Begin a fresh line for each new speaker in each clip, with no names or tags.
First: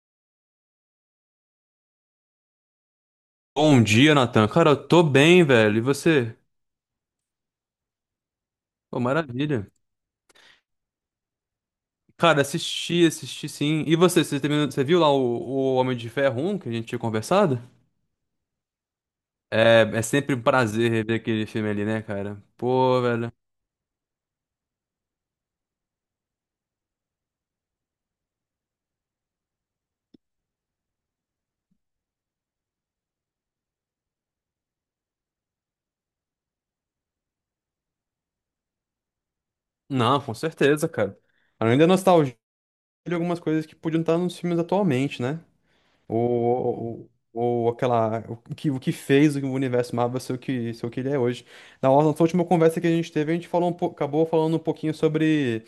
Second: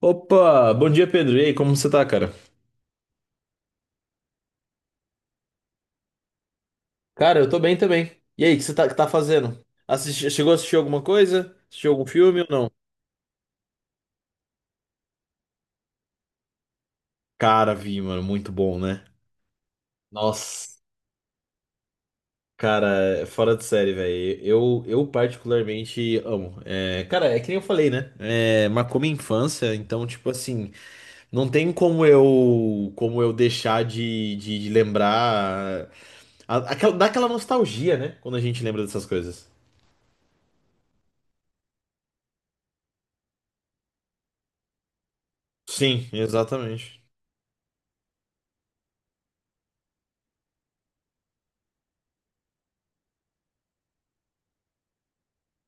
Opa, bom dia Pedro. E aí, como você tá, cara?
Bom dia, Natan. Cara, eu tô bem, velho. E você?
Cara, eu tô bem também. E aí, o que
Pô,
tá fazendo?
maravilha.
Chegou a assistir alguma coisa? Assistiu algum filme
Cara,
ou não?
assisti sim. E você, você viu lá o Homem de Ferro 1 que a gente tinha conversado?
Cara, vi, mano, muito bom, né?
É sempre um
Nossa,
prazer rever aquele filme ali, né, cara?
cara,
Pô,
é
velho.
fora de série, velho. Eu particularmente amo. É, cara, é que nem eu falei, né? É, marcou minha infância, então, tipo assim, não tem como eu deixar de lembrar. Dá aquela nostalgia, né? Quando a gente lembra dessas coisas.
Não, com certeza, cara. Além da nostalgia de algumas coisas que podiam estar nos filmes atualmente, né?
Sim, exatamente.
Ou, ou aquela. O que fez o universo Marvel ser o que ele é hoje. Na nossa última conversa que a gente teve, a gente falou um pouco, acabou falando um pouquinho sobre.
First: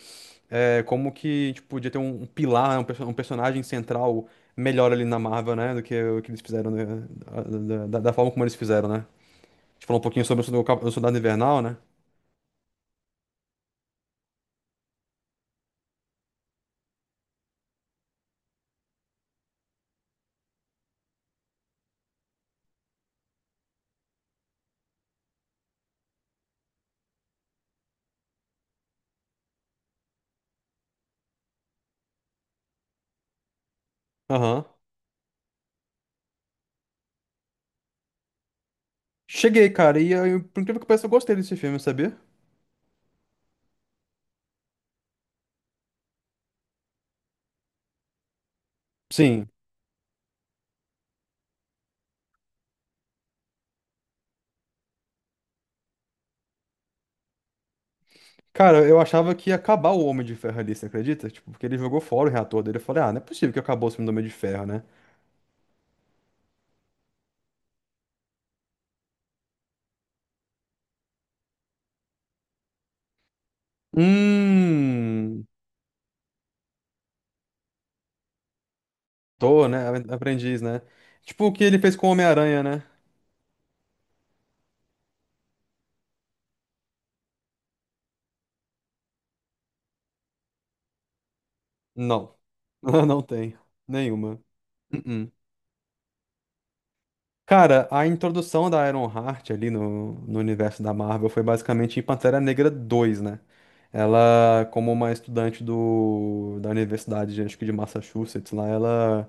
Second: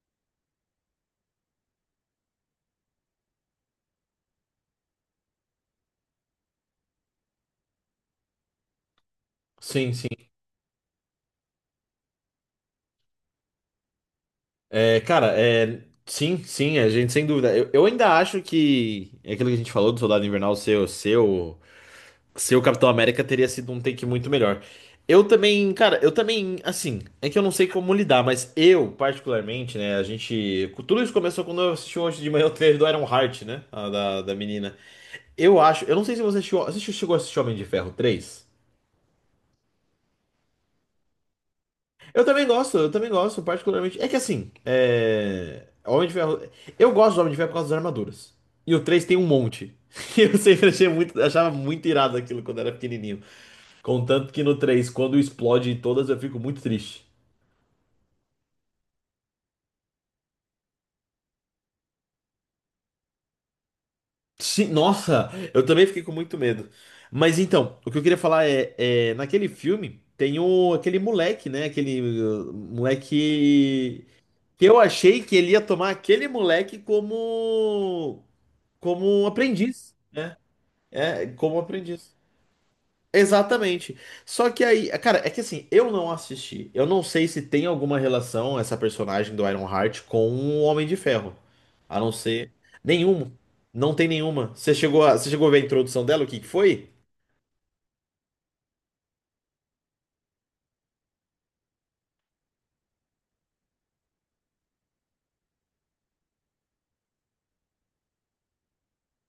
É, como que, tipo, podia ter um pilar, né, um personagem central melhor ali na Marvel, né? Do que o que eles fizeram, né, da forma como eles fizeram, né? A gente
Sim,
falou um
sim.
pouquinho sobre o o Soldado Invernal, né?
É, cara, é, sim, sim, a gente sem dúvida. Eu ainda acho que é aquilo que a gente falou do Soldado Invernal seu Capitão América teria sido um take muito melhor. Eu também, cara, eu também, assim, é que eu não sei como lidar, mas eu, particularmente, né, a gente. Tudo isso começou quando eu assisti hoje de manhã o trailer do Iron Heart, né? Da
Aham.
menina. Eu acho, eu não sei se você chegou a assistir Homem de Ferro 3.
Cheguei, cara, e eu, por incrível que pareça, eu gostei desse filme, sabia?
Eu também gosto, particularmente. É que assim, Homem de Ferro. Eu gosto do Homem de Ferro por causa das armaduras. E o 3 tem um
Sim.
monte. Eu sempre achava muito irado aquilo quando era pequenininho. Contanto que no 3, quando explode em todas, eu fico muito triste.
Cara, eu achava que ia acabar o Homem de Ferro ali, você acredita? Tipo, porque ele jogou fora o reator dele. Eu falei, ah, não é possível que acabou o filme do Homem de Ferro,
Sim,
né?
nossa, eu também fiquei com muito medo. Mas então, o que eu queria falar é, naquele filme tem aquele moleque, né? Aquele moleque que eu achei que
Hum.
ele ia tomar aquele moleque como um
Tô, né?
aprendiz, né?
Aprendiz, né?
É,
Tipo o
como
que ele fez com o
aprendiz.
Homem-Aranha, né?
Exatamente. Só que aí, cara, é que assim, eu não assisti. Eu não sei se tem alguma relação essa personagem do Ironheart com o Homem de Ferro. A não
Não.
ser
Não
nenhuma.
tem.
Não tem
Nenhuma.
nenhuma. Você chegou a, você
Uh-uh.
chegou a ver a introdução dela, o que que foi?
Cara, a introdução da Ironheart ali no universo da Marvel foi basicamente em Pantera Negra 2, né? Ela, como uma estudante da universidade, acho que de Massachusetts, lá, ela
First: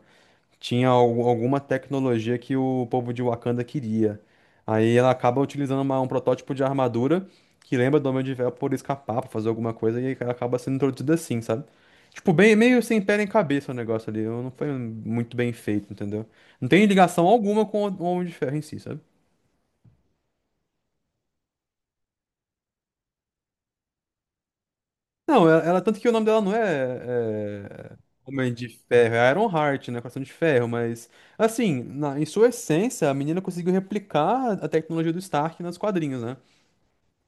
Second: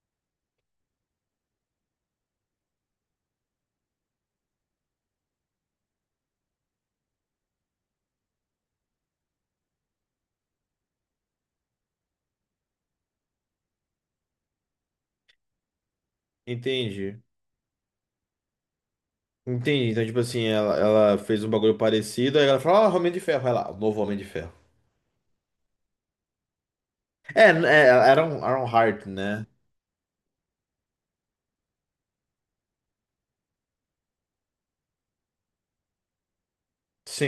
tinha alguma tecnologia que o povo de Wakanda queria. Aí ela acaba utilizando um protótipo de armadura que lembra do Homem de Ferro por escapar, pra fazer alguma coisa, e ela acaba sendo introduzida assim, sabe? Tipo, bem, meio sem pé nem cabeça o negócio ali. Não foi muito bem feito, entendeu? Não tem
Entendi.
ligação alguma com o Homem de Ferro em si, sabe?
Entendi. Então, tipo assim, ela fez um bagulho parecido, aí ela falou, ó, Homem de Ferro, vai lá, o novo Homem de Ferro.
Não, tanto que o nome dela não é, é
Era um
Homem de
Ironheart,
Ferro, é
né?
Ironheart, né? Coração de Ferro, mas assim, em sua essência, a menina conseguiu replicar a tecnologia do Stark nos quadrinhos, né?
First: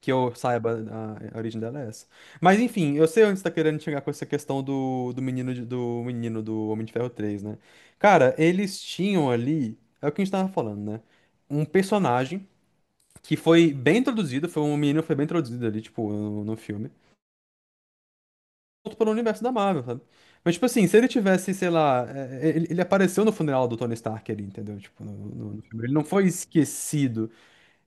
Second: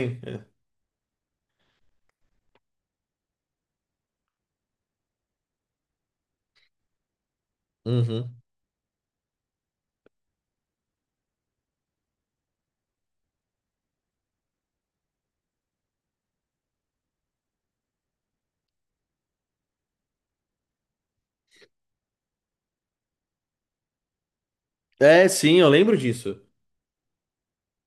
Que eu
É,
saiba, a origem dela é essa. Mas enfim, eu sei onde você tá querendo chegar com essa questão do menino do menino do Homem de Ferro 3, né? Cara,
Uhum.
eles tinham ali, é o que a gente tava falando, né? Um personagem que foi bem introduzido, foi um menino que foi bem introduzido ali, tipo, no filme. Outro pelo universo da Marvel, sabe? Mas, tipo assim, se ele tivesse, sei lá, ele apareceu no funeral do Tony Stark ali, entendeu? Tipo, no,
É,
no
sim,
no
eu
filme. Ele
lembro
não foi
disso.
esquecido.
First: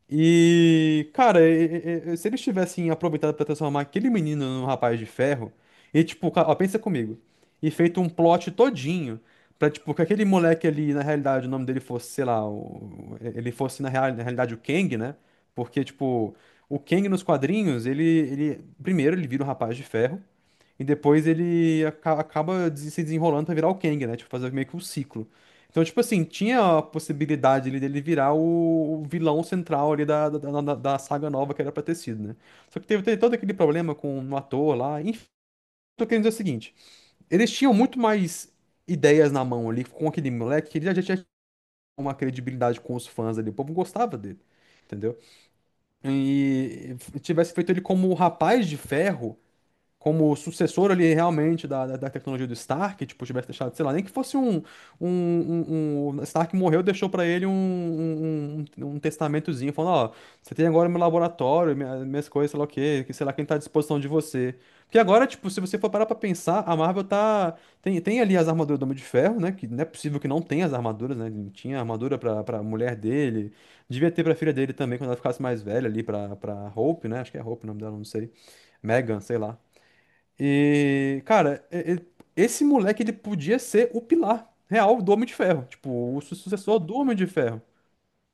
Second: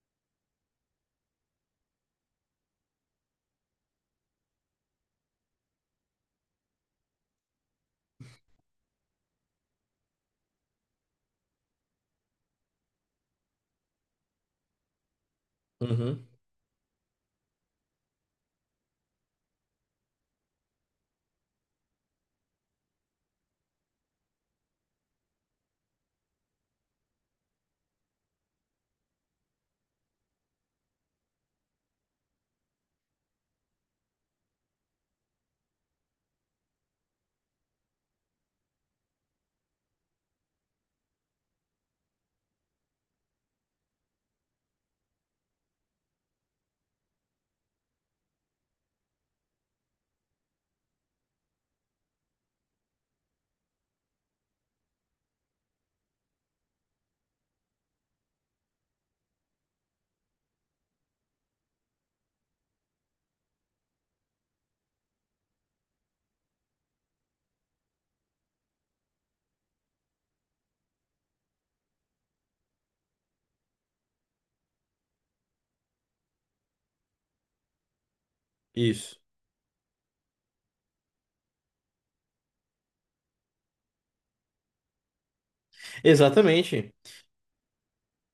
E, cara, se eles tivessem aproveitado pra transformar aquele menino num rapaz de ferro, e tipo, ó, pensa comigo, e feito um plot todinho pra, tipo, que aquele moleque ali, na realidade, o nome dele fosse, sei lá, ele fosse na realidade o Kang, né? Porque,
Uhum.
tipo, o Kang nos quadrinhos, ele, primeiro, ele vira um rapaz de ferro. E depois ele acaba se desenrolando pra virar o Kang, né? Tipo, fazer meio que um ciclo. Então, tipo assim, tinha a possibilidade ali dele virar o vilão central ali da saga nova que era pra ter sido, né? Só que teve todo aquele problema com o ator lá. Enfim, tô querendo dizer o seguinte: eles tinham muito mais ideias na mão ali com aquele moleque que ele já tinha uma credibilidade com os fãs ali. O povo gostava dele, entendeu? E tivesse feito ele como o rapaz de ferro como sucessor ali realmente da tecnologia do Stark, tipo, tivesse deixado, sei lá, nem que fosse Stark morreu, deixou pra ele um testamentozinho, falando, ó, você tem agora meu laboratório, minhas coisas, sei lá o quê, que sei lá quem tá à disposição de você. Porque agora, tipo, se você for parar pra pensar, a Marvel tem ali as armaduras do Homem de Ferro, né, que não é possível que não tenha as armaduras, né, tinha armadura pra mulher dele, devia ter pra filha dele também, quando ela ficasse mais velha ali, pra Hope, né, acho que é Hope o nome dela, não sei,
Isso.
Megan, sei lá. E, cara, esse moleque ele podia ser o pilar real do Homem de Ferro, tipo, o sucessor
Exatamente.
do Homem de Ferro.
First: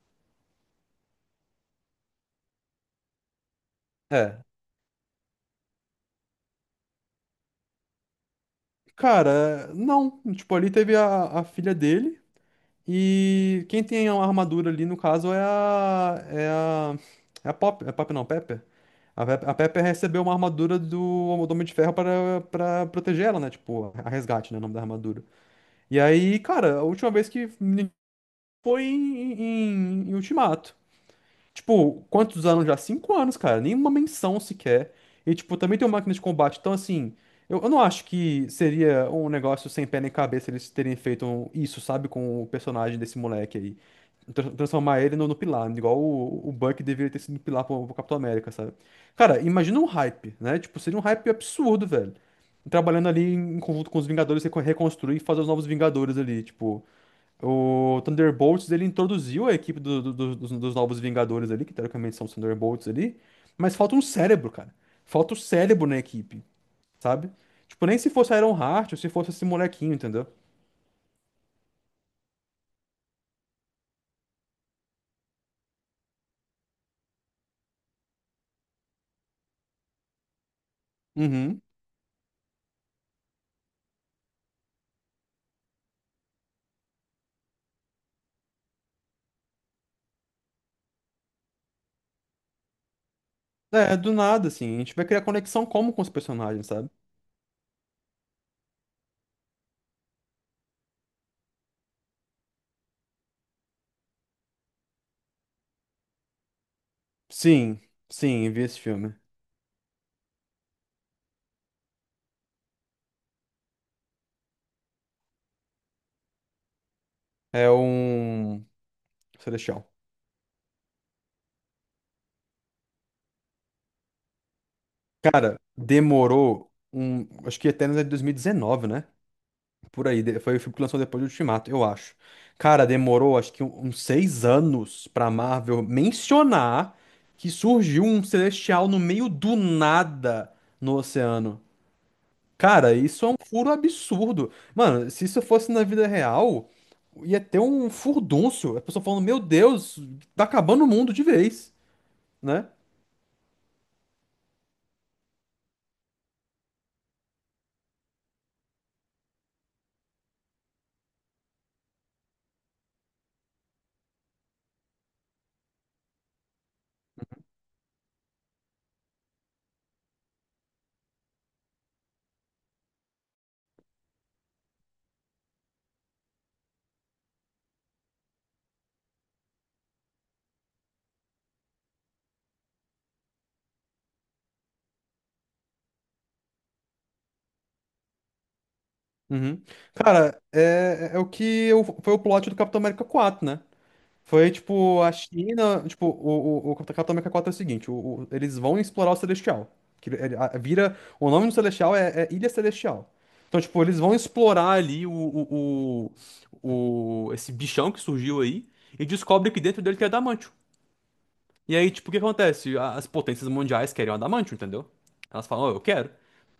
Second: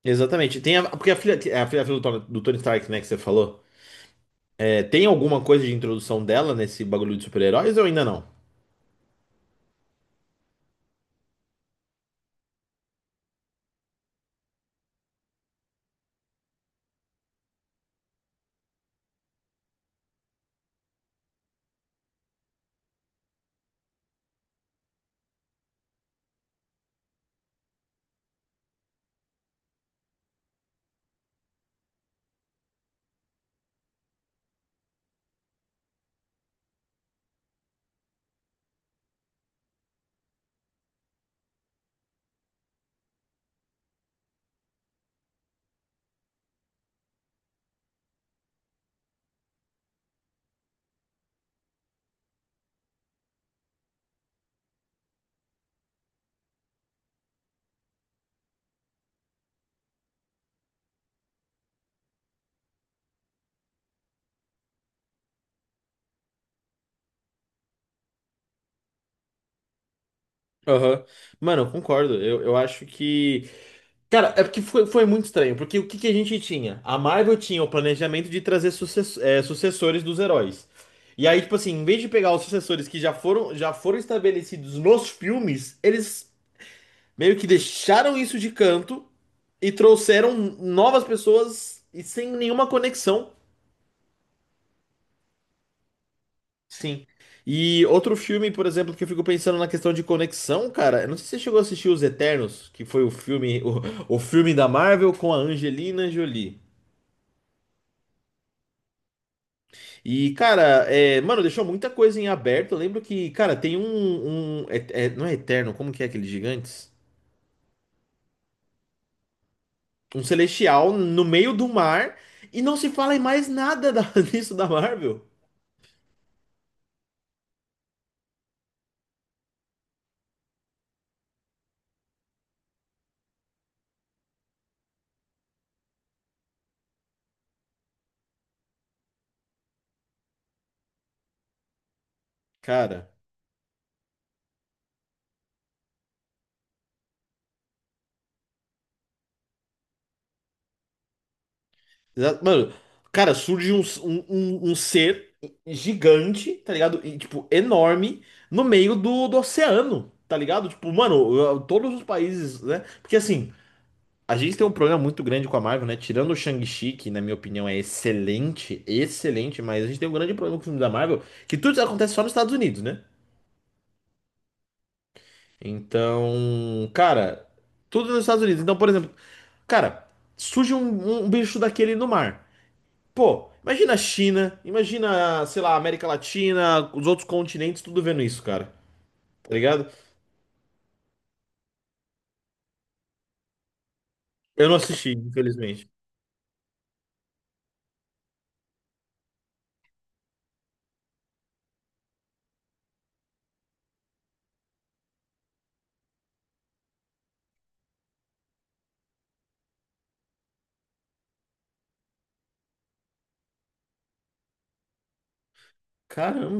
Exatamente. Porque a filha do Tony Stark, né, que você falou,
É.
é, tem alguma coisa de introdução dela nesse bagulho de super-heróis ou ainda não?
Cara, não. Tipo, ali teve a filha dele. E quem tem a armadura ali, no caso, é a. Pop. É Pop não, Pepper. A Pepper recebeu uma armadura do Homem de Ferro para proteger ela, né? Tipo, a resgate, né? O nome da armadura. E aí, cara, a última vez que foi em Ultimato. Tipo, quantos anos já? 5 anos, cara. Nenhuma menção sequer. E, tipo, também tem uma máquina de combate. Então, assim, eu não acho que seria um negócio sem pé nem cabeça eles terem feito isso, sabe? Com o personagem desse moleque aí. Transformar ele no Pilar, igual o Buck deveria ter sido Pilar pro Capitão América, sabe? Cara, imagina um hype, né? Tipo, seria um hype absurdo, velho. Trabalhando ali em conjunto com os Vingadores, reconstruir e fazer os novos Vingadores ali, tipo. O Thunderbolts, ele introduziu a equipe dos Novos Vingadores ali, que teoricamente são os Thunderbolts ali, mas falta um cérebro, cara. Falta o cérebro na equipe, sabe? Tipo, nem se fosse Ironheart ou se fosse esse molequinho, entendeu?
Aham. Mano, eu concordo. Eu acho que. Cara, é porque foi muito estranho. Porque o que, que a gente tinha? A Marvel tinha o planejamento de trazer sucessores dos heróis. E aí, tipo
Uhum.
assim, em vez de pegar os sucessores que já foram estabelecidos nos filmes, eles meio que deixaram isso de canto e trouxeram novas pessoas e sem nenhuma conexão.
É, do nada, assim. A gente vai criar conexão como com os personagens, sabe?
Sim. E outro filme, por exemplo, que eu fico pensando na questão de conexão, cara, eu não sei se você chegou a assistir Os Eternos, que foi o filme, o filme da Marvel com a Angelina Jolie.
Sim, sim, vi esse filme.
E, cara, é, mano, deixou muita coisa em aberto. Eu lembro que, cara, tem não é Eterno, como que é aqueles gigantes?
É um Celestial.
Um celestial no meio do mar e não se fala em mais nada disso da Marvel.
Cara, acho que até no ano de 2019, né? Por aí, foi o filme que lançou depois do Ultimato, eu acho. Cara, demorou acho que uns 6 anos pra Marvel mencionar que surgiu um celestial no meio do nada no oceano. Cara,
Cara.
isso é um furo absurdo. Mano, se isso fosse na vida real, ia ter um furdúncio. A pessoa falando, meu Deus, tá acabando o mundo de vez, né?
Mano, cara, surge um ser gigante, tá ligado? E, tipo, enorme no meio do oceano, tá ligado? Tipo, mano, todos os países, né? Porque assim, a gente tem um problema muito grande com a Marvel, né? Tirando o Shang-Chi, que na minha opinião é excelente, excelente, mas a gente tem um grande problema com o filme da Marvel, que tudo acontece só nos Estados Unidos, né? Então, cara, tudo nos Estados Unidos. Então, por exemplo, cara, surge um bicho daquele no mar. Pô, imagina a China, imagina, sei lá, a América Latina, os outros continentes, tudo vendo isso, cara. Tá
Uhum.
ligado?
Cara, é o que foi o plot do Capitão América 4, né? Foi
Eu não
tipo
assisti,
a China,
infelizmente.
tipo, o Cataca Atômica 4 é o seguinte, eles vão explorar o Celestial. Que vira, o nome do Celestial é Ilha Celestial. Então, tipo, eles vão explorar ali esse bichão que surgiu aí e descobre que dentro dele tem adamantio. E aí, tipo, o que acontece? As potências mundiais querem o adamantium, entendeu? Elas falam, "Ó, eu quero."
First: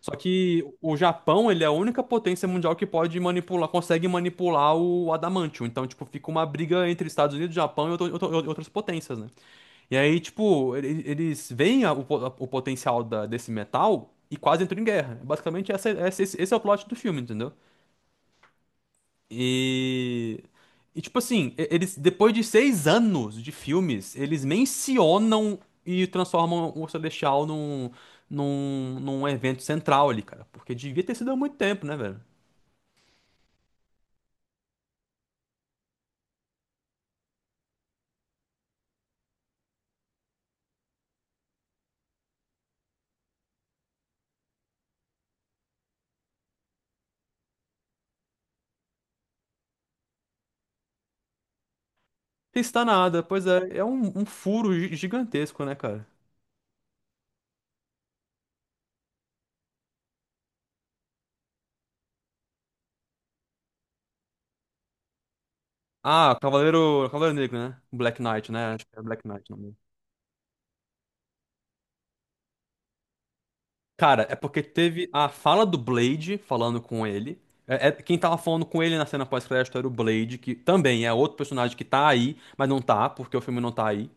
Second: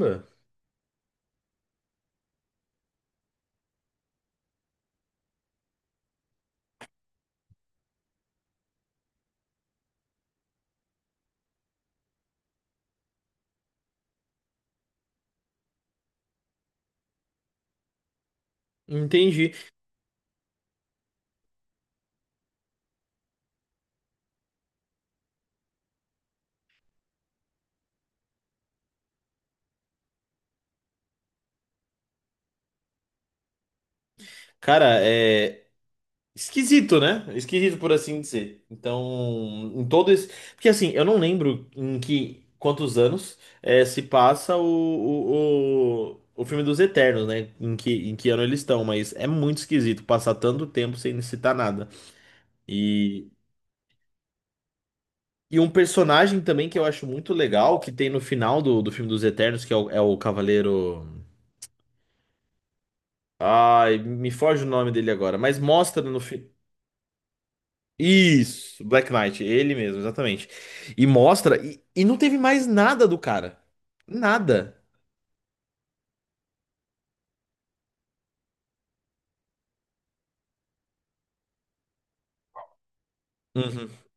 Só que o Japão, ele é a única potência mundial que pode manipular, consegue manipular o adamantium. Então, tipo, fica uma briga entre Estados Unidos, Japão e outras potências, né? E aí, tipo, eles veem o potencial desse metal e quase entram em guerra. Basicamente, esse é o plot do filme, entendeu?
entendi.
E, tipo assim, eles depois de 6 anos de filmes, eles mencionam e transformam o Celestial num evento central ali, cara. Porque devia ter sido há muito tempo, né, velho?
Cara, é esquisito, né? Esquisito por assim dizer. Então, em todo esse. Porque assim, eu não lembro em que quantos anos é, se passa o filme dos Eternos, né? Em que ano eles estão, mas é muito esquisito passar tanto tempo sem citar nada.
Não está nada, pois é um, furo
E
gigantesco,
um
né, cara?
personagem também que eu acho muito legal, que tem no final do filme dos Eternos, que é o Cavaleiro. Ai, me foge o nome dele agora, mas mostra no
Ah,
filme.
Cavaleiro Negro, né? Black Knight, né?
Isso,
Acho que é
Black
Black
Knight,
Knight,
ele
não.
mesmo, exatamente. E mostra, e não teve mais nada do cara.
Cara, é porque
Nada.
teve a fala do Blade falando com ele. Quem tava falando com ele na cena pós-crédito era o Blade, que também é outro personagem que tá aí, mas não tá, porque o filme não tá
Uhum.
aí.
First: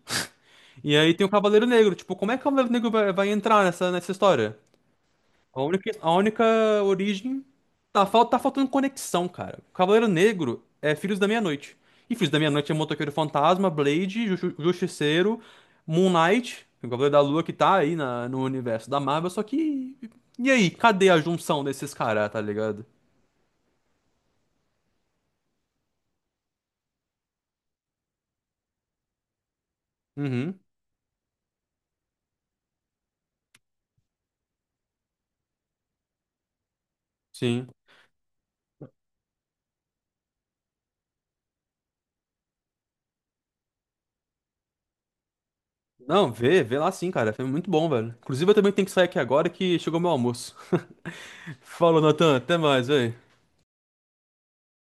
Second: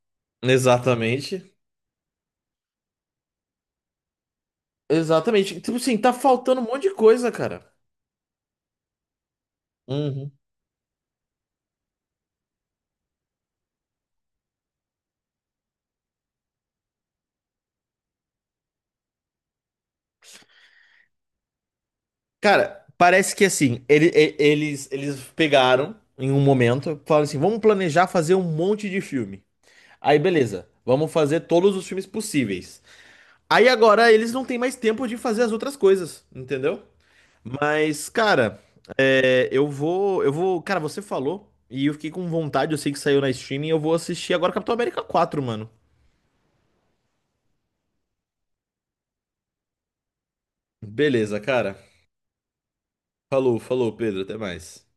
E aí tem o
Exatamente.
Cavaleiro Negro. Tipo, como é que o Cavaleiro Negro vai entrar nessa história?
Exatamente.
A
Tipo
única,
assim, tá
a única
faltando um monte de coisa,
origem.
cara.
Tá faltando conexão, cara. Cavaleiro
Uhum.
Negro é Filhos da Meia-Noite. E Filhos da Meia-Noite é Motoqueiro Fantasma, Blade, Justiceiro, Moon Knight, o Cavaleiro da Lua que tá aí no universo da Marvel, só que. E aí, cadê a junção desses caras, tá
Cara,
ligado?
parece que assim, eles pegaram em um momento, falaram assim: vamos planejar fazer um monte de filme. Aí
Uhum,
beleza, vamos fazer todos os filmes possíveis. Aí agora eles não têm mais tempo de fazer as outras coisas, entendeu?
sim.
Mas, cara, eu vou, cara, você falou e eu fiquei com vontade, eu sei que saiu na streaming, eu vou assistir agora Capitão América 4, mano.
Não, vê lá sim, cara. Foi muito bom, velho. Inclusive, eu também tenho que sair aqui agora que chegou meu almoço.
Beleza, cara.
Falou, Natan. Até mais, velho.
Falou, falou, Pedro, até mais.